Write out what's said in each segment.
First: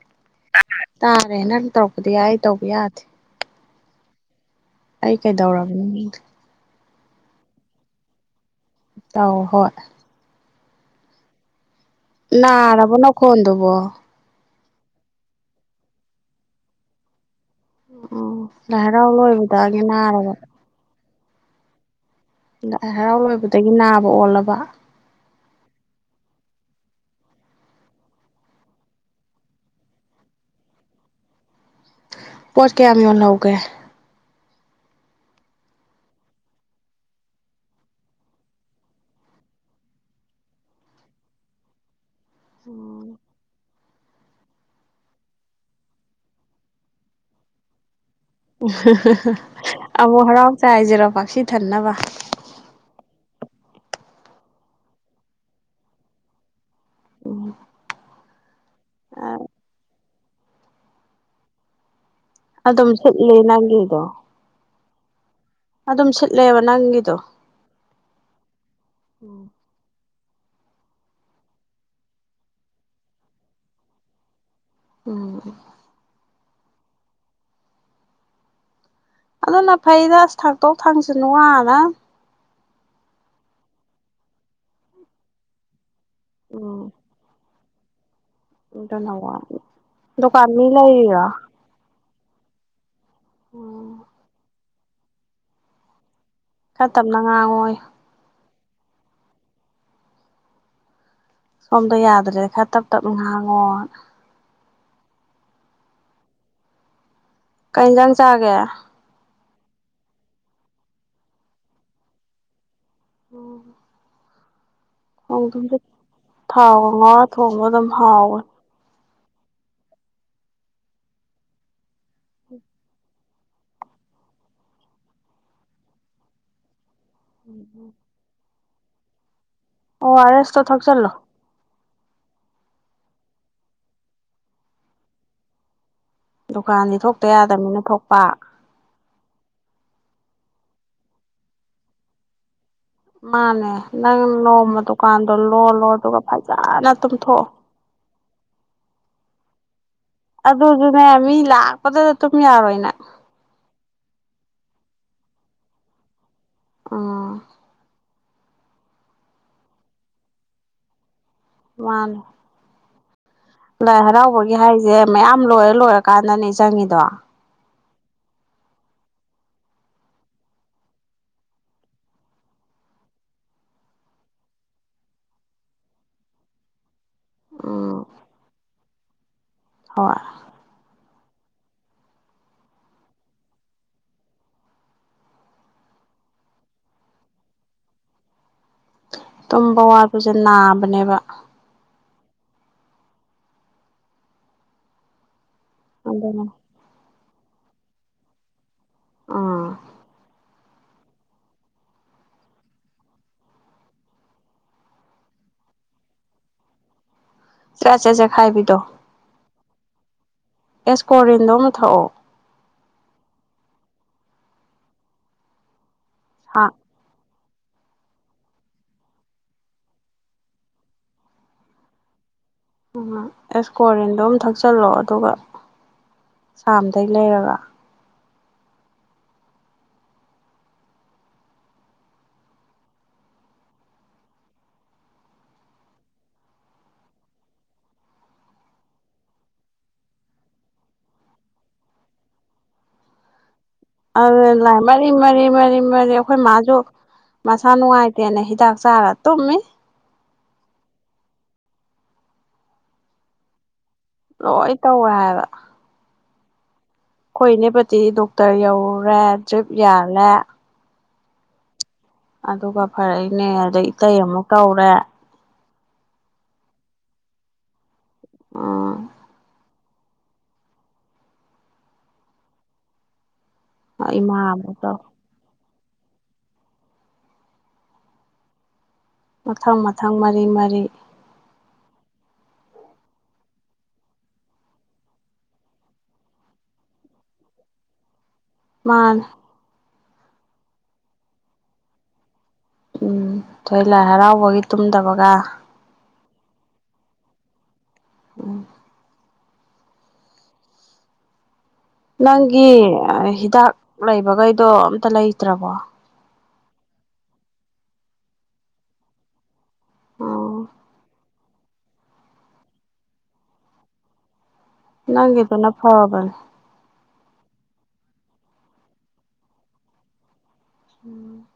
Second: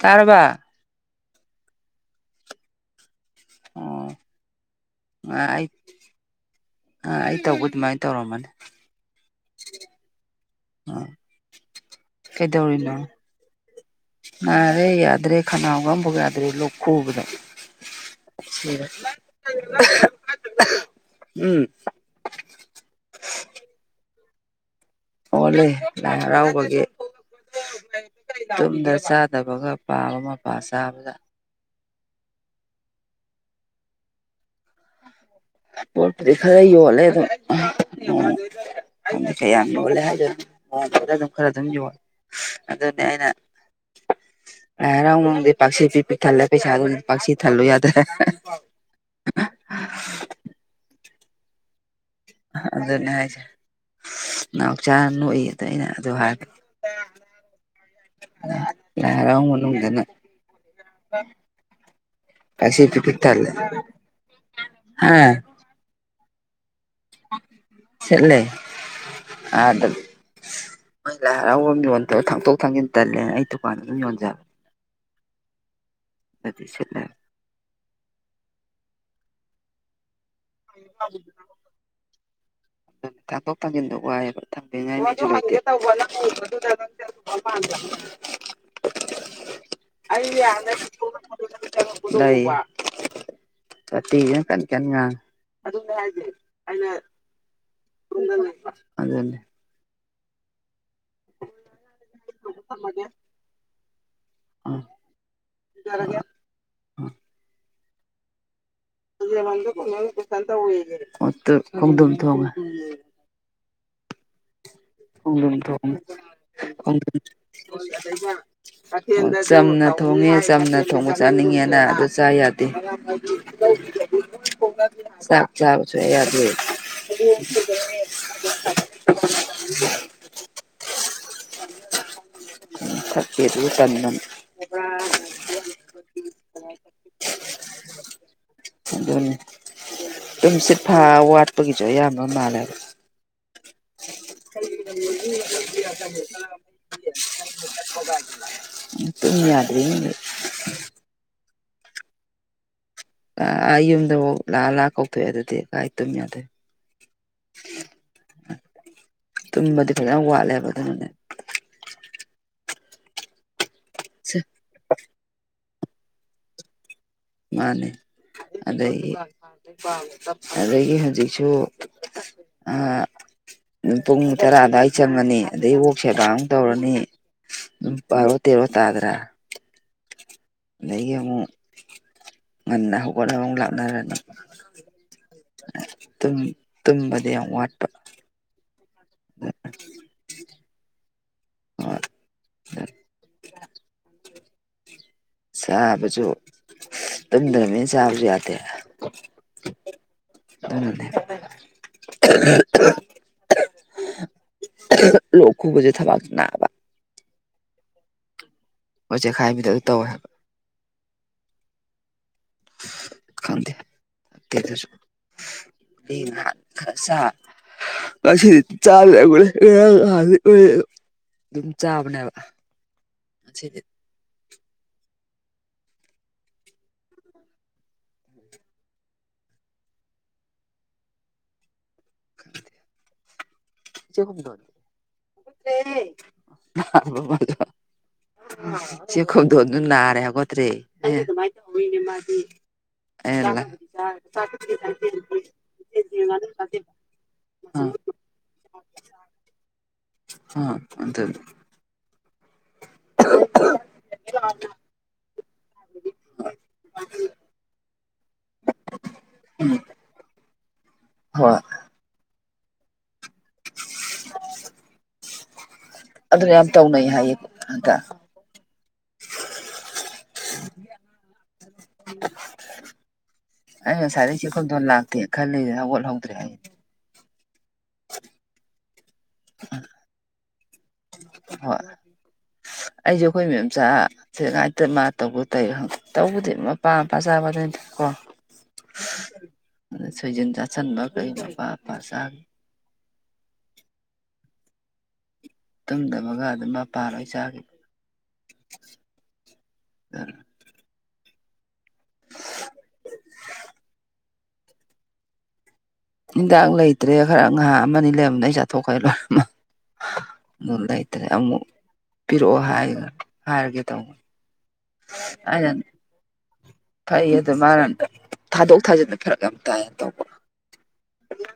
ꯇꯥꯔꯕ ꯇꯥꯔꯦ ꯅꯪ ꯇꯧꯔꯛꯄꯗꯤ ꯌꯥꯏ ꯑꯩ ꯇꯧꯕꯗꯤ ꯌꯥꯗꯦ ꯑꯣ ꯑꯩ ꯑꯥꯑꯩ ꯀꯩꯗꯧꯔꯕꯅꯤ ꯑ ꯑꯩ ꯇꯧꯕ ꯑꯗꯨꯃꯥꯢ ꯇꯧꯔꯝꯃꯅꯤ ꯇꯧ ꯍꯣꯢ ꯀꯩꯗꯧꯔꯤꯅꯣ ꯅꯔꯕꯨ ꯅꯈꯣꯟꯗꯨꯕꯣ ꯅꯥꯔꯦ ꯌꯥꯗ꯭ꯔꯦ ꯈꯅꯥꯎꯒ ꯑꯃꯐꯥꯎ ꯌꯥꯗ꯭ꯔꯦ ꯂꯣꯛ ꯈꯨꯕꯗ ꯎꯝ ꯂꯥꯏ ꯍꯔꯥꯎ ꯂꯣꯏꯕꯗꯒꯤ ꯅꯥꯔꯕ ꯎꯝ ꯂꯥꯏ ꯍꯔꯥꯎ ꯂꯣꯏꯕꯗꯒꯤ ꯅꯥꯕ ꯑꯣꯜꯂꯕ ꯑꯣꯜꯂꯦ ꯂꯥꯏ ꯍꯔꯥꯎꯕꯒꯤ ꯇꯨꯝꯗ ꯆꯥꯗꯕꯒ ꯄꯥꯕ ꯃꯄꯥ ꯆꯥꯕꯗ ꯄꯣꯠ ꯀꯌꯥꯝ ꯌꯣꯍꯧꯒꯦ ꯄꯣꯠꯄꯨꯗꯤ ꯈꯔ ꯌꯣꯜꯂꯦ ꯑꯗꯣ ꯀꯌꯥꯝ ꯌꯣꯜꯂꯦ ꯍꯥꯏꯗꯣꯏꯅꯣ ꯑꯗꯨꯝ ꯈꯔ ꯑꯗꯨꯝ ꯌꯣꯜꯂꯦ ꯑꯗꯨꯅꯦ ꯑꯩꯅ ꯂꯥꯏ ꯍꯔꯥꯎ ꯅꯨꯡꯗꯤ ꯄꯥꯛꯁꯤ ꯄꯤꯛ ꯊꯜꯂꯦ ꯄꯩꯁꯥꯖꯦ ꯄꯥꯛꯁꯤ ꯊꯜꯂꯨ ꯌꯥꯗ꯭ꯔꯦ ꯑꯃꯨꯛ ꯍꯔꯥꯎꯖꯦ ꯍꯥꯏꯁꯤꯔꯣ ꯄꯥꯛꯁꯤ ꯊꯟꯅꯕ ꯑꯗꯨꯅꯦ ꯍꯥꯏꯁꯦ ꯅꯥꯎꯆꯥꯥ ꯅꯣꯛꯏꯌꯦ ꯑꯗꯨ ꯑꯩꯅ ꯑꯗꯨ ꯍꯥꯏꯕꯗꯥ ꯎꯝ ꯂꯥꯏ ꯍꯔꯥꯎ ꯃꯅꯨꯡꯗꯅ ꯄꯥꯛꯁꯤ ꯑꯗꯨꯝ ꯄꯤꯛ ꯄꯤꯛ ꯁꯤꯠꯂꯤ ꯊꯜꯂꯦ ꯅꯪꯒꯤꯗꯣ ꯍꯥ ꯑꯗꯨꯝ ꯁꯤꯠꯂꯦꯕ ꯅꯪꯒꯤ ꯁꯤꯠꯂꯦ ꯑꯥꯗ ꯃꯣꯏ ꯂꯥꯏ ꯍꯔꯥꯎꯕꯝ ꯌꯣꯟꯕꯗꯣ ꯊꯥꯡꯇꯣꯛ ꯊꯥꯡꯖꯤꯟ ꯇꯜꯂꯦ ꯑꯩ ꯇꯨꯀꯥꯟꯗ ꯑꯗꯨꯝ ꯌꯣꯟꯖꯕ ꯎꯝ ꯑꯗꯨ ꯁꯤꯠꯂꯦ ꯑꯗꯨꯅ ꯐꯩꯗ ꯑꯁ ꯊꯥꯡꯇꯣꯛ ꯊꯥꯡꯁꯤꯟ ꯋꯥꯅꯝꯅꯤ ꯊꯥꯡꯇꯣꯛ ꯊꯥꯡꯖꯤꯟꯗꯣ ꯋꯥꯏꯕ ꯈꯪꯗꯦꯅꯦ ꯑꯩꯖꯨ ꯑꯗꯨ ꯉꯪꯒꯦ ꯇꯧꯕ ꯅꯪ ꯎꯕꯗꯨꯗ ꯎꯝ [unintelligible] [unintelligible] [unintelligible] ꯗꯨꯀꯥꯟ ꯃꯤ ꯂꯩꯔꯥ ꯂꯩ ꯎꯝ ꯀꯇꯤꯖꯤꯅ ꯀꯟ ꯀꯟ ꯉꯥꯡꯏ ꯈꯔ ꯇꯞꯅ ꯉꯥꯡꯉꯣꯌꯦ ꯑꯗꯨꯅꯦ ꯁꯣꯝꯗ ꯌꯥꯗ꯭ꯔꯦꯗ ꯈꯔ ꯇꯞ ꯊꯝꯃꯒꯦ ꯇꯞꯅ ꯉꯥꯡꯉꯣ [unintelligible] ꯀꯩ ꯌꯦꯟꯖꯥꯡ ꯆꯥꯒꯦ [unintelligible] ꯈꯣꯝꯗꯨꯝ ꯊꯣꯡꯉꯦ ꯑꯣ ꯈꯣꯡꯗꯨꯝ ꯈꯣꯡꯗꯨꯝꯗꯣ ꯊꯣꯡ ꯊꯥꯎꯕ ꯈꯣꯡꯗꯨꯝ ꯉꯧꯔꯒ ꯊꯣꯡꯕꯗꯣ ꯑꯗꯨꯝ ꯍꯥꯎꯕꯅꯦ ꯆꯝꯅ ꯊꯣꯡꯉꯦ ꯆꯝꯅ ꯊꯣꯡꯕ ꯆꯥꯅꯤꯡꯉꯦꯅ ꯑꯗꯨ ꯆꯥ ꯌꯥꯗꯦ ꯆꯥꯛ ꯆꯥꯕ ꯁꯨꯛꯌꯥ ꯌꯥꯗ ꯎꯝ ꯎꯝ [unintelligible] ꯑꯣ ꯑꯔ ꯑꯦꯁ ꯇꯣ ꯊꯛꯆꯜꯂꯣ [unintelligible] ꯗꯨꯀꯥꯟꯗꯤ ꯊꯣꯛꯇ ꯌꯥꯗꯕꯅꯤꯅ ꯊꯣꯛꯄ ꯑꯗꯨꯅꯤ ꯇꯨꯝ ꯁꯤꯠꯐꯥ ꯋꯥꯠꯄꯒꯤꯁꯨ ꯑꯌꯥꯝꯕ ꯃꯥꯜꯂꯦꯕ ꯃꯥꯅꯦ ꯅꯪ ꯅꯣꯡꯃ ꯗꯨꯀꯥꯟꯗꯣ ꯂꯣꯜꯂꯣ ꯑꯗꯨꯒ ꯐꯖꯅ ꯇꯨꯝꯊꯣꯛꯑꯣ [inaudible] ꯇꯨꯝ ꯌꯥꯗꯦꯅꯦ ꯑꯗꯨꯗꯤ ꯅꯪ ꯃꯤ ꯂꯥꯛꯄꯗꯗ ꯇꯨꯝ ꯌꯥꯔꯣꯏ ꯅꯪ ꯑꯥ ꯌꯨꯝꯗꯐꯥꯎ ꯂꯥꯛꯑ ꯂꯥꯛ ꯀꯧꯊꯣꯛꯑꯦ ꯑꯗꯨꯗꯤ ꯀꯥꯏ ꯇꯨꯝ ꯌꯥꯗꯣꯏꯕ ꯑꯥ ꯇꯨꯝꯕꯗꯤ ꯐꯥꯖꯅ ꯋꯥꯠꯂꯦꯕ ꯑꯗꯨꯅꯅꯦ ꯃꯥꯅꯦ ꯂꯥꯏ ꯁꯦ ꯍꯔꯥꯎꯕꯒꯤ ꯍꯥꯏꯖꯦ ꯃꯌꯥꯝ ꯂꯣꯏꯔ ꯂꯣꯏꯔ ꯀꯥꯟꯗꯅꯦ ꯆꯪꯉꯤꯗꯣ ꯃꯥꯅꯦ ꯑꯗꯒꯤ ꯑꯗꯒꯤ ꯍꯧꯖꯤꯛꯁꯨ ꯑ ꯄꯨꯡ ꯇꯔꯥ ꯑꯗꯥꯏ ꯆꯪꯉꯅꯤ ꯑꯗꯩ ꯑꯣꯛ ꯁꯦꯕꯥ ꯑꯃꯨꯛ ꯇꯧꯔꯅꯤ ꯎꯝ ꯕꯥꯔꯣ ꯇꯦꯔꯣ ꯇꯥꯗꯔꯥ ꯍꯣꯏ ꯑꯗꯒꯤ ꯑꯃꯨꯛ ꯉꯟꯅ ꯍꯧꯒꯠꯂꯒ ꯑꯃꯨꯛ ꯂꯥꯛꯅꯔ ꯇꯨꯝ ꯇꯨꯝꯕꯗꯤ ꯌꯥꯝ ꯋꯥꯠꯄ ꯇꯨꯝꯕ ꯋꯥꯠꯄꯁꯦ ꯅꯥꯕꯅꯦꯕ ꯍꯣꯏ ꯆꯥꯕꯁꯨ ꯑꯗꯨꯅ ꯇꯨꯝꯗ꯭ꯔꯕꯅꯤꯅ ꯆꯥꯕꯁꯨ ꯌꯥꯗꯦ ꯎꯝ [unintelligible] [unintelligible] ꯂꯣꯛ ꯈꯨꯕꯖꯦ ꯊꯕꯛꯇꯤ ꯅꯥꯕ ꯆꯦ ꯆꯦꯠ ꯆꯦꯈꯥꯏꯕꯤꯗꯣ ꯍꯣꯏ ꯆꯦꯛꯈꯥꯏꯕꯤꯗꯣ ꯑꯗꯨ ꯇꯧꯋꯦ ꯑꯦꯁꯀꯣꯔꯤꯟꯗꯣ ꯑꯃ ꯊꯛꯑꯣ ꯈꯪꯗ ꯀꯤꯝꯇꯁꯨ [unintelligible] ꯉꯁꯤ ꯗꯤ ꯆꯥ [unintelligible] ꯑꯗꯨꯝ ꯆꯥꯕꯅꯦꯕ ꯎꯝ ꯉꯁꯤꯗꯤ ꯑꯦꯁꯀꯣꯔꯤꯟꯗꯣ ꯑꯃ ꯊꯛꯆꯜꯂꯣ ꯑꯗꯨꯒ ꯁꯥꯥꯝꯗꯒꯤ ꯂꯩꯔꯒ [unintelligible] ꯆꯨꯝꯗꯔꯣ ꯆꯨꯝꯗꯦ [unintelligible] ꯏꯆꯦ ꯈꯨꯝꯗꯣꯟꯗꯨ ꯅꯥꯔꯦ ꯍꯧꯒꯠꯇ꯭ꯔꯦ ꯑꯦꯟꯅ ꯑꯗꯨ ꯂꯥꯏ ꯃꯔꯤ ꯃꯔꯤ ꯃꯔꯤ ꯃꯔꯤ ꯑꯩꯈꯣꯏ ꯃꯥꯁꯨ ꯃꯁꯥ ꯑꯥ ꯅꯨꯡꯉꯥꯏꯇꯦꯅ ꯍꯤꯗꯥꯛ ꯆꯥꯔ ꯇꯨꯝꯃꯤ ꯑ ꯑꯗꯨꯅꯤ [unintelligible] ꯂꯣꯏ ꯇꯧꯋꯦ ꯍꯥꯏꯕ [unintelligible] ꯑꯩꯈꯣꯏ ꯏꯅꯦꯄꯥꯇꯤꯗꯤ ꯗꯣꯛꯇꯔ ꯌꯧꯔꯨꯔꯦ ꯗ꯭ꯔꯤꯞ ꯌꯥꯜꯂꯦ ꯍꯣꯏ ꯑꯗꯨꯒ ꯐꯔꯛꯏꯅꯦ ꯑꯗꯩ ꯏꯇꯩ ꯑꯃꯨꯛ ꯇꯧꯔꯦ ꯑꯗꯨꯅꯦ ꯌꯥꯝ ꯇꯧꯅꯩ ꯍꯥꯏꯌꯦ ꯍꯟꯗꯛ ꯎꯝ [unintelligible] ꯑꯩ ꯉꯁꯥꯏꯗꯩꯩ ꯏꯃꯥ ꯏꯆꯦ ꯑꯃꯨꯛ ꯈꯝꯗꯣꯟ ꯇꯧ ꯂꯥꯛꯇꯦ ꯈꯜꯂꯤꯁꯦ ꯍꯧꯒꯠꯍꯧꯗ꯭ꯔꯦ ꯍꯥꯏꯌꯦ [unintelligible] ꯃꯊꯪ ꯃꯊꯪ ꯃꯔꯤ ꯃꯔꯤ ꯍꯣꯏ ꯑꯩꯁꯦ ꯑꯩꯈꯣꯏ ꯃꯦꯝꯆꯥ ꯁꯤ ꯉꯥꯏꯇ ꯃꯥ ꯇꯧꯕ ꯇꯧ ꯇꯧꯕꯗꯤ ꯃꯄꯥ ꯃꯄꯥ ꯆꯥꯕꯗꯨꯅꯤ ꯀꯣ ꯃꯥꯥꯟꯅꯦ ꯑꯗ ꯁꯣꯏꯖꯤꯟ ꯆꯥꯁꯤꯟꯕ ꯀꯩ ꯃꯄꯥ ꯑꯄꯥ ꯆꯥꯡ ꯎꯝ ꯑꯩꯈꯣꯏ ꯂꯥꯏ ꯍꯔꯥꯎꯕꯒꯤ ꯇꯨꯝꯗꯕꯒ ꯇꯨꯝꯗꯕꯒ ꯑꯗꯨꯝ ꯃꯄꯥ ꯂꯣꯏ ꯆꯥꯈꯤꯕ ꯎꯝ [inaudible] ꯅꯪꯒꯤ ꯍꯤꯗꯥꯛ ꯂꯩꯕꯒꯩꯗꯣ ꯑꯝꯇ ꯂꯩꯇ꯭ꯔꯕꯣ ꯍꯤꯟꯗꯥꯡ ꯂꯩꯇ꯭ꯔꯦ ꯈꯔ ꯉꯍꯥ ꯑꯃꯅꯤ ꯂꯩꯔꯝꯗ ꯑꯩ ꯆꯥꯊꯣꯛꯈ꯭ꯔꯦ ꯂꯣꯏꯃꯛ ꯎꯝ ꯂꯩꯇ꯭ꯔꯦ ꯑꯃꯨꯛ ꯄꯤꯔꯛꯑꯣ ꯍꯥꯏꯒ ꯍꯥꯏꯔꯒꯦ ꯇꯧ ꯅꯪꯒꯤ ꯗꯨꯅ ꯐꯥꯕꯟ ꯐꯩ ꯑꯗ ꯃꯥꯅ ꯊꯥꯗꯣꯛ ꯊꯥꯖꯤꯟꯕ ꯐꯔꯛ ꯌꯥꯝ ꯇꯥꯏꯌꯦ ꯇꯧꯕ ꯎꯝ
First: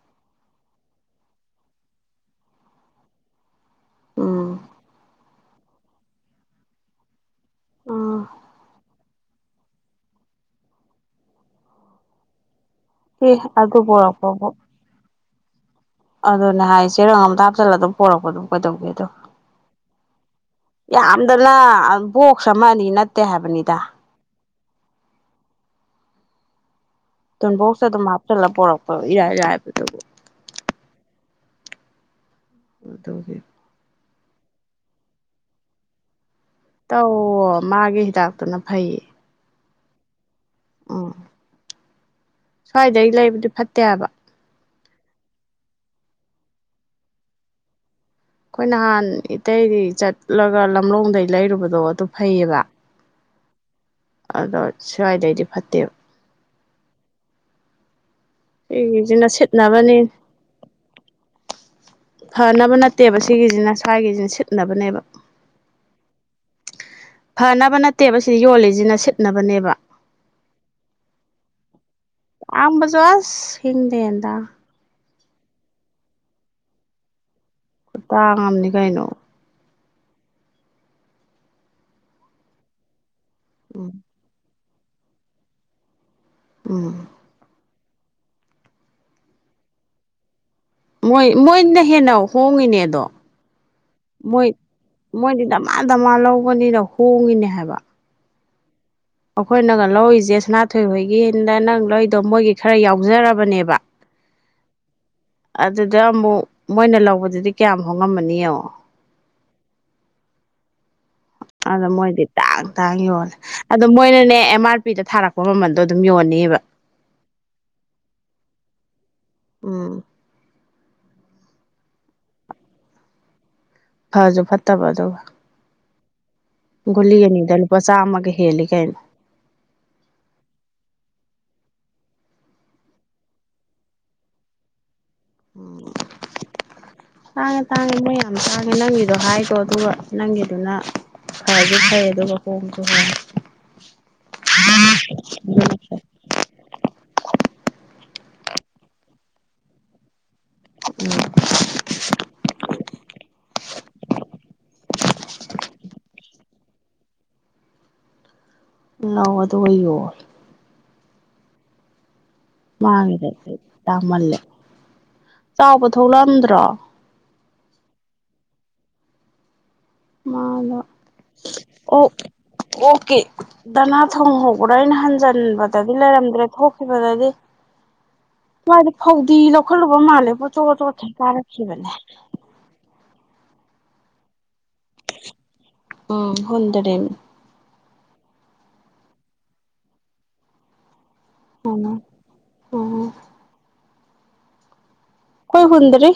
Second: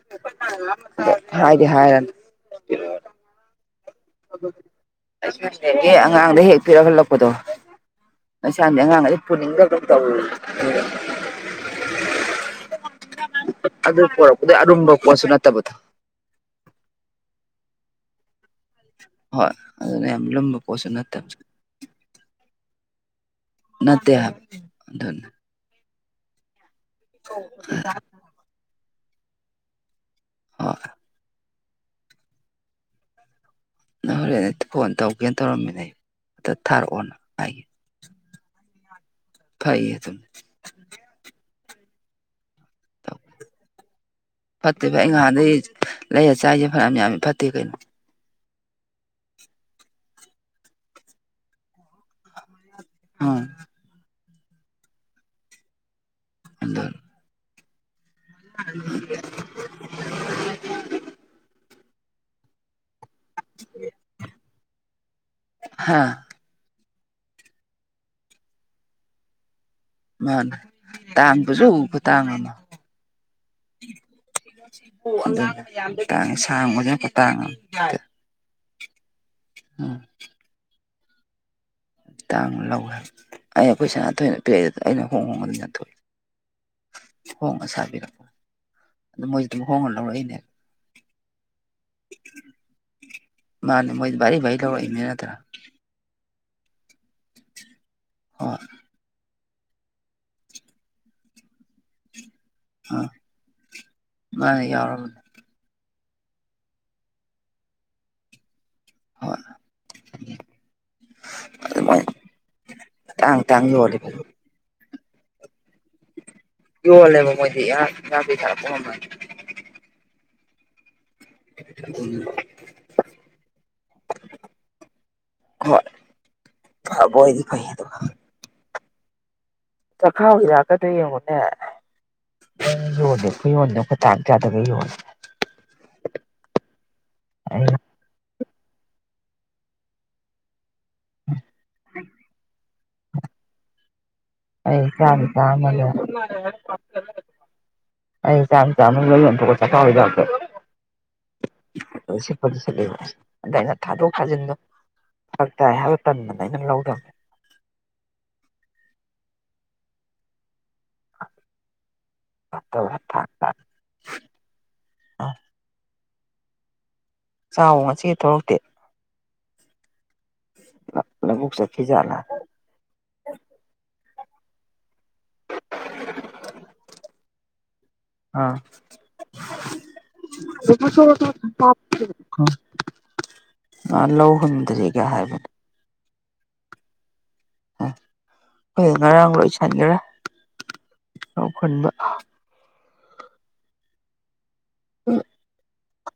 ꯑꯗꯣ ꯍꯥꯏꯗꯤ ꯍꯥꯏꯔ ꯄꯤꯔꯣꯅ ꯎꯝ [unintelligible] ꯑꯉꯥꯡꯗ ꯍꯦꯛ ꯄꯤꯔꯛ ꯍꯜꯂꯛꯄꯗꯣ ꯎꯝ [unintelligible] ꯑꯉꯥꯡꯒꯁꯤ ꯄꯨꯅꯤꯡꯗꯒꯨꯟ ꯇꯧꯔꯤ ꯑꯦ ꯑꯗꯨ ꯄꯣꯔꯛꯄꯕꯨ ꯄꯣꯔꯛꯄꯗ ꯑꯔꯨꯝꯕ ꯄꯣꯠꯁꯨ ꯅꯠꯇꯕꯗꯣ ꯑꯗꯨꯅꯦ ꯍꯥꯏ ꯆꯦꯔꯪ ꯑꯝꯇ ꯍꯥꯞꯆꯜꯂ ꯑꯗꯨꯝ ꯄꯣꯔꯛꯄ ꯑꯗꯨꯝ ꯀꯩꯗꯧꯒꯦꯗꯣ ꯍꯣꯏ ꯑꯗꯨꯅ ꯌꯥꯝ ꯂꯨꯝꯕ ꯄꯣꯠꯁꯨ ꯅꯠꯇꯕ ꯌꯥꯝꯗꯅ ꯕꯣꯛꯁ ꯑꯃ ꯑꯅꯤ ꯅꯠꯇꯦ ꯍꯥꯏꯕꯅꯤꯗ ꯑꯗꯨꯅꯤ ꯇꯨꯝꯕꯣꯛꯁ ꯑꯗꯨꯝ ꯍꯥꯞꯆꯜꯂ ꯄꯣꯔꯛꯄ ꯏꯔꯥꯏ ꯂꯥꯏꯕꯗꯕꯨ ꯑꯥ [unintelligible] ꯅꯪ ꯍꯣꯔꯦꯟ ꯐꯣꯟ ꯇꯧꯒꯦꯅ ꯇꯧꯔꯝꯃꯤꯅꯦ ꯊꯥꯔꯛꯑꯣꯅ ꯇꯧꯋꫭ ꯍꯥꯏꯒꯤ ꯃꯥꯒꯤ ꯍꯤꯗꯥꯛꯇꯨꯅ ꯐꯩꯌꯦ ꯐꯩꯌꯦ ꯑꯗꯨꯝ ꯎꯝ ꯁ꯭ꯋꯥꯏꯗꯩ ꯂꯩꯕꯗꯤ ꯐꯠꯇꯦꯍꯥꯏꯕꯥ ꯐꯠꯇꯦ ꯐꯩ ꯉꯍꯥꯟꯗꯒꯤ ꯂꯩꯔ ꯆꯥꯥꯏꯁꯦ ꯐꯅꯌꯥꯝ ꯌꯥꯝꯃꯤ ꯐꯠꯇꯦ ꯀꯩꯅꯣ ꯑꯩꯈꯣꯏ ꯅꯍꯥꯟ ꯏꯇꯩꯗꯤ ꯆꯠꯂꯒ ꯂꯝꯂꯣꯡꯗꯩ ꯂꯩꯔꯨꯕꯗꯣ ꯑꯗꯨ ꯐꯩꯌꯦꯕ ꯑ ꯑꯗꯣ ꯁ꯭ꯋꯥꯏꯗꯩꯗꯤ ꯐꯠꯇꯦꯕ ꯑꯗ ꯑꯩꯒꯤꯖꯤꯅ ꯁꯦꯠꯅꯕꯅꯤ ꯐꯅꯕ ꯅꯠꯇꯦꯕ ꯁꯤꯒꯤꯁꯤꯅ ꯁ꯭ꯋꯥꯏꯒꯤꯁꯤꯅ ꯁꯤꯠꯅꯕꯅꯦꯕ ꯍꯥꯥ ꯐꯅꯕ ꯅꯠꯇꯦꯕ ꯁꯤ ꯌꯣꯜꯂꯤꯁꯤꯅ ꯁꯤꯠꯅꯕꯅꯦꯕ ꯃꯥꯅꯦ ꯇꯥꯡꯕꯁꯨ ꯈꯨ ꯇꯥꯡꯑꯃ ꯇꯥꯡꯕꯁꯨ ꯑꯁ ꯍꯤꯡꯗꯦꯟꯗ [unintelligible] ꯇꯥꯡꯉꯝꯅꯤ ꯀꯩꯅꯣ ꯎꯝ ꯇꯥꯡꯅ ꯂꯧꯔꯦ ꯑꯩ ꯑꯈꯣꯏ ꯎꯝ ꯁꯥꯅꯊꯣꯏꯅ ꯄꯤꯔꯛꯑꯦꯗꯥ ꯑꯩꯅ ꯍꯣꯡ ꯍꯣꯡꯉ ꯑꯗꯨꯊꯣꯛꯏ ꯎꯝ ꯍꯣꯡꯉ ꯁꯥꯕꯤꯔꯛꯄ ꯑꯗꯨ ꯃꯣꯏ ꯑꯗꯨꯝ ꯍꯣꯡꯉ ꯂꯧꯔꯛꯏꯅꯦ ꯃꯣꯏ ꯃꯣꯏꯅ ꯍꯦꯟꯅ ꯍꯣꯡꯉꯤꯅꯦꯑꯥꯗꯣ ꯃꯥꯅꯦ ꯃꯣꯏꯗꯤ ꯚꯥꯔꯤ ꯃꯣꯏ ꯚꯥꯔꯤ ꯂꯧꯔꯛꯏꯅꯤ ꯅꯠꯇ꯭ꯔꯥ ꯃꯣꯏꯗꯤꯗꯥꯃꯥ ꯃꯥ ꯗꯃꯥ ꯂꯧꯕꯅꯤꯅꯥ ꯍꯣꯡꯉꯤꯅꯦ ꯍꯥꯏꯕ ꯍꯣꯏ ꯑꯩꯈꯣꯏꯅꯒ ꯂꯧꯔꯤꯁꯦ ꯁꯅꯥꯊꯣꯏꯍꯣꯏꯒꯤꯅ ꯅꯪ ꯂꯧꯔꯤꯗꯣ ꯃꯣꯏꯒꯤ ꯈꯔ ꯑꯥ ꯌꯥꯎꯖꯔꯕꯅꯦꯕ ꯃꯥꯅ ꯌꯥꯎꯔꯕꯅꯦ ꯑꯗꯨꯗ ꯑꯃꯨꯛ ꯃꯣꯏꯅ ꯂꯧꯕꯗꯨꯗꯤ ꯀꯌꯥꯝ ꯍꯣꯡꯉꯝꯃꯅꯤ ꯌꯦꯡꯉꯣ ꯍꯣꯏ ꯑꯗꯨ ꯑꯗꯥ ꯃꯣꯏ ꯃꯣꯏꯗꯤ ꯇꯥꯡ ꯇꯥꯡ ꯌꯣꯜꯂꯦ ꯇꯥꯡ ꯑꯗꯨ ꯌꯣꯜꯂꯦꯕ ꯃꯣꯏꯅꯅꯦ ꯑꯦꯝ ꯑꯥꯔ ꯅꯨꯄꯤꯗ ꯊꯥꯔꯛꯄ ꯃꯃꯜꯗꯣ ꯑꯗꯨꯝ ꯌꯣꯟꯅꯤꯑꯕ ꯌꫭꯜꯂ‌ꯦꯕ ꯃꯣꯏꯗꯤ ꯑ‌ꯦꯝ ꯑꯥꯔ ꯄꯤ ꯊꯥꯔꯛꯄꯥ ꯃꯃꯥꯜ ꯎꯝ ꯎ [unintelligible] ꯐꯁꯨ ꯐꯠꯇꯕ ꯑꯗꯨꯒ ꯍꯣꯏ ꯐꯕ ꯒꯨꯂꯤ ꯑꯣꯏꯗꯤ ꯑꯅꯤꯗ ꯐꯩ ꯂꯨꯄꯥ ꯑꯗꯨꯝ ꯆꯥꯝꯃꯒ ꯍꯦꯜꯂꯤ ꯀꯩꯅꯣ ꯆꯈꯥꯎ ꯍꯤꯗꯥꯛ ꯀꯥꯇꯨ ꯌꯦꯡꯉꯣꯅꯦ ꯌꯣꯂꯦ ꯑꯩꯈꯣꯏ ꯌꯣꯟꯅꯦ [unintelligible] ꯑꯩꯈꯣꯏ ꯇꯥꯡ ꯀꯌꯥꯗꯒ ꯌꯣꯜꯂꯦ [unintelligible] [inaudible] ꯇꯥꯡꯉꯦ ꯑꯩ ꯇꯥꯡꯉꯦ ꯃꯣꯏ ꯌꯥꯝ ꯇꯥꯡꯉꯦ ꯅꯪꯒꯤꯗꯣ ꯍꯥꯏꯒꫭ ꯑꯗꯨꯒ ꯅꯪꯒꯤꯗꯨꯅ ꯐꯖꯨ ꯐꯩꯏ ꯑꯗꯨ ꯍꫭꯡꯖꯨ ꯍꫭꯡꯉꯤ ꯑꯩ ꯆꯥꯝꯃꯥ ꯆꯥꯝꯃꯥꯗꯥ ꯑꯩ ꯆꯥꯝꯃꯥ ꯆꯥꯝꯃꯥ ꯂꫭꯏ ꯌꫭꯟꯊꫭꯛꯑꯦ ꯆꯥꯈꯥꯎ ꯍꯤꯗꯥꯛꯇꫭ ꯎꯝ ꯁꯤꯠꯄꯗꯤ ꯁꯤꯠꯂ‌ꯦꯕ ꯑꯗꯥ ꯑꯩꯅꯥ ꯊꯥꯗꯣꯛ ꯈꯥꯖꯤꯟꯗꯣ ꯐꯔꯛ ꯇꯥꯏ ꯍꯥꯏꯕꯗꯨꯗꯥ ꯇꯟꯗꯅ ꯑꯩꯅ ꯂꯧꯗꯕꯅꯦ ꯂꯧ ꯑꯗꯨꯒ ꯌꫭꯟꯂꫭ ꯐꯠꯇꯕ ꯊꯥꯛ ꯃꯥꯡꯉꯦꯗ ꯇꯥ ꯇꯥꯃꯜꯂꯦ ꯑ ꯆꯥꯎꯕ ꯊꯣꯛꯂꯝꯛꯑꯗ꯭ꯔꯣ ꯆꯥꯎꯕ ꯉꯁꯤ ꯊꫭꯛꯂꯛꯇꯦ ꯃꯅꯥ ꯂꯧꯕꯨꯛ ꯑꯣꯛ ꯆꯠꯈꯤꯖꯥꯠꯂꯥ ꯑꯣꯛꯀꯤ ꯗꯥꯅꯥ ꯊꯣꯡ ꯍꯧꯕ꯭ꯔꯥ ꯑꯩꯅ ꯍꯟꯖꯤꯟꯕ ꯇꯗꯤ ꯂꯩꯔꯝꯗ꯭ꯔꯦ ꯊꯣꯛꯈꯤꯕꯗꯗꯤ ꯑ ꯃꯥꯗꯤ ꯐꯧꯗꯤ ꯂꯧꯈꯠꯂꯨꯕ ꯃꯥꯜꯂꯦ ꯄꯨꯡꯆꯣꯠ ꯆꯣꯠꯈꯩ ꯀꯥꯔꯛꯈꯤꯕꯅꯦ ꯃꯥ ꯂꯧꯍꯟꯗꯔꯤꯒ ꯍꯥꯏꯕꯅꯦ ꯎꯝ ꯍꯟꯗꯔꯦꯃꯤ ꯑꯈꫭꯏꯗꯤ ꯉꯔꯥꯡ ꯂꯣꯏꯁꯟꯒ‌꯭ꯔ‌ꯦ ꯂꯧ ꯎꯝ ꯍꯨꯟꯕ ꯎꯝ ꯍꯣꯏ [unintelligible] ꯑꯈꫭꯏ ꯍꯨꯟꯗꯔꯤ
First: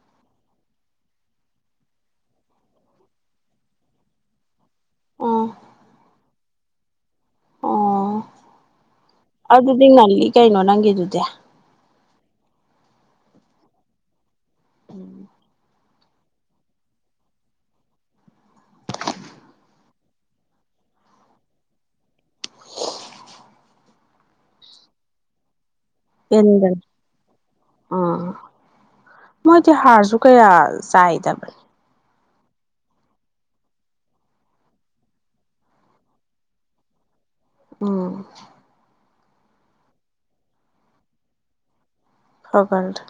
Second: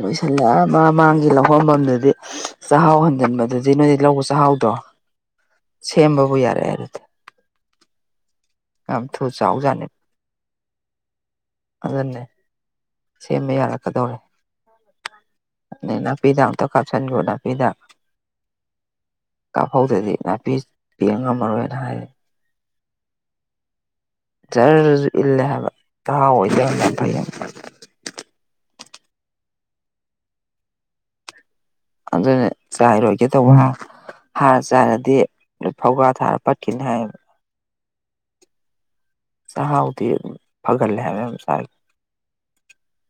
ꯂꯣꯏꯁꯤꯜꯂꯑꯃ ꯃꯥꯡꯒꯤ ꯂꯧꯐꯝꯃꯝꯗꯨꯗꯤ [unintelligible] ꯆꯥꯛꯍꯥꯎ ꯍꯟꯖꯤꯟꯕꯗꯨꯗꯤ ꯅꯣꯏꯗꯤ ꯂꯧꯕ ꯆꯥꯛꯍꯥꯎꯗꯣ ꯎꯝ ꯁꯦꯝꯕꯕꯨ ꯌꯥꯔꯛꯑꯦ ꯑꯗꯨꯗꯤ ꯑꯣ ꯌꯥꯝ ꯊꯨ ꯑꯗꯨꯗꯤ ꯆꯥꯎꯖꯥꯠꯅꯤ ꯉꯜꯂꯤ ꯀꯩꯅꯣ ꯅꯪꯒꯤꯗꯨꯗꯤ ꯑꯗꯨꯅꯦ ꯁꯦꯝꯕ ꯌꯥꯔꯛꯀꯗꯧꯔꯦ [unintelligible] ꯅꯥꯄꯤꯗꯛ ꯑꯝꯇꯛ ꯀꯥꯞꯁꯤꯟꯈ꯭ꯔꫭ ꯅꯥꯄꯤꯗꯥꯛ ꯀꯥꯞꯍꯧꯗꯥꯗꯤ ꯅꯥꯄꯤ ꯄ‌ꯦꯡ ꯉꯝꯃꯔꯣꯏꯅ ꯍꯥꯏꯌꯦ ꯖꯔꯁꯨ ꯏꯜꯂꯦ ꯍꯥꯏꯕ ꯆꯍꯥꯎ ꯑꯣꯏꯕꯩꯔꯥ ꯄꯦꯟꯒꯅꯤ ꯌꯥꯝꯅ ꯐꯩꯌꯦ ꯎꯝ ꯃꯣꯏꯗꯤ ꯍꯥꯔꯁꯨ ꯀꯌꯥ ꯆꯥꯏꯗꯕꯅꯤ ꯑꯗꯨꯅꯦ ꯆꯥꯏꯔꯣꯏꯒꯦ ꯇꯧꯕ꯭ꯔ [unintelligible] ꯍꯥꯔ ꯆꯥꯏꯔꯗꯤ ꯐꯧꯒꯥ ꯊꯥꯔ [unintelligible] ꯄꯠꯈꯤꯅꯤ ꯍꯥꯏꯌꯦꯕ ꯎꯝ ꯆꯍꯥꯎꯗꯤ ꯐꯒꯠꯂꯦ ꯍꯥꯏꯕ ꯑꯃꯨꯛ ꯆꯥꯏꯕꯗꯥ ꯐꯒꯟ [unintelligible]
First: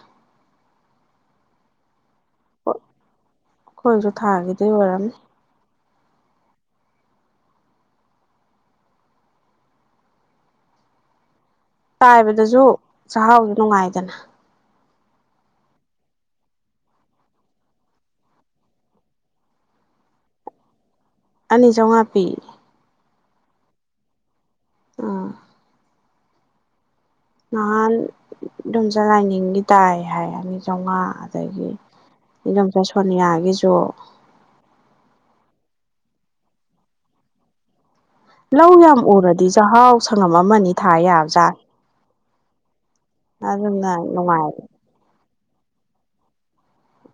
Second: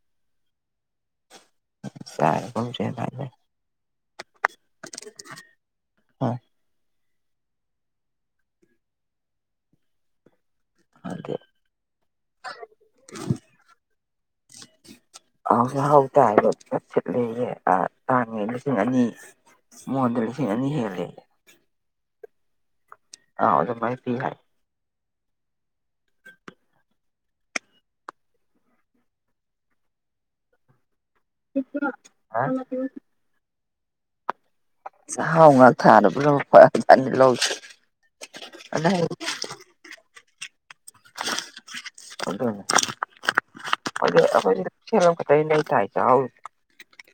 ꯁꯥꯏꯦꯝ [unintelligible] ꯆꯦ [unintelligible] ꯑꯩꯈꯣꯏꯁꯨ ꯊꯥꯈꯤꯗꫭꯏ ꯑꯣꯏꯔꯝꯅꯤ ꯑꯗꯨꯗ ꯇꯥꯏꯕꯗꯁꯨ ꯆꯥꯛꯍꯥꯎꯁꯨ ꯅꯨꯡꯉꯥꯏꯗꯅ ꯑ ꯆꯥꯛꯍꯥꯎ ꯇꯥꯏꯗ ꯁꯤꯠꯂꯌꯦ ꯑ ꯇꯥꯡꯉꯦ ꯂꯤꯁꯤꯡ ꯑꯅꯤ ꯃꯣꯟ ꯗ ꯂꯤꯁꯤꯛ ꯑꯅꯤ ꯍꯦꯜꯂꯦꯌꯦ ꯑꯅꯤ ꯆꯧꯉꯥꯄꯤ ꯑꯧ ꯑꯗꯨꯃꯥꯏꯅ ꯄꯤ ꯍꯥꯏ ꯎꯝ ꯅꯍꯥꯟ ꯢꯗꯣꯝꯖꯥ ꯂꯥꯏꯅꯤꯡꯒꯤ ꯇꯥꯏꯍꯥꯏꯑꯦ ꯑꯅꯤ ꯆꯝꯉꯥ ꯑꯗꯒꯤ ꯏꯔꯝꯆꯥ ꯁꯣꯅꯤꯌꯥꯒꯤꯁꯨ ꯆꯥꯛꯍꯥꯎ ꯉꯥꯛ ꯊꯥꯅꯕ ꯂꯣꯛꯄ ꯐꯖꯅꯤ ꯂꯧꯁꯤ ꯂꯧ ꯌꯥꯝ ꯎꯔꯗꯤ ꯆꯍꯥꯎ ꯁꯪꯉꯝ ꯑꯃ ꯑꯅꯤ ꯊꯥ ꯌꯥꯕꯖꯥꯠꯅꯤ ꯑꯗꯨꯅꯦ ꯑꯗꯨꯅ ꯅꯨꯡꯉꯥꯏꯔꯦ ꯁꯤꯌꯧꯔꯛꯄꯗꯩꯅꯦ ꯑꯩ ꯊꯥꯏꯁꯦ ꯇꯍꯥꯎ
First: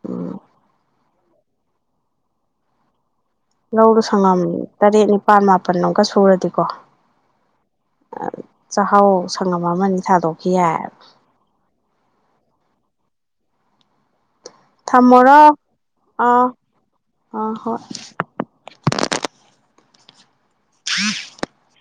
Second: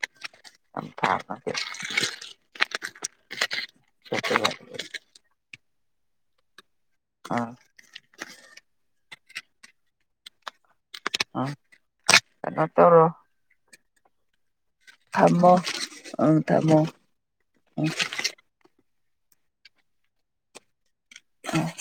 ꯎꯝ [unintelligible] ꯂꯧꯗꯨꯣ ꯁꯪꯉꯝ ꯇꯔꯦꯠ ꯅꯤꯄꯥꯜ ꯃꯥꯄꯜ ꯑꯃꯨꯛꯀ ꯁꯨꯔꯗꯤꯀꯣ ꯑꯥ ꯆꯥꯛꯍꯥꯎ ꯁꯪꯉꯝ ꯑꯃ ꯑꯅꯤ ꯊꯥꯗꯣꯛꯈꯤ ꯌꯥꯏꯕ ꯑ ꯀꯩꯅꯣ ꯇꯧꯔꯣ ꯊꯝꯃꯣꯔꯣ ꯊꯝꯃꯣ ꯑ ꯑꯪ ꯊꯝꯃꯣ ꯎꯝ ꯑ ꯍꯣꯏ [unintelligible] ꯑꯣ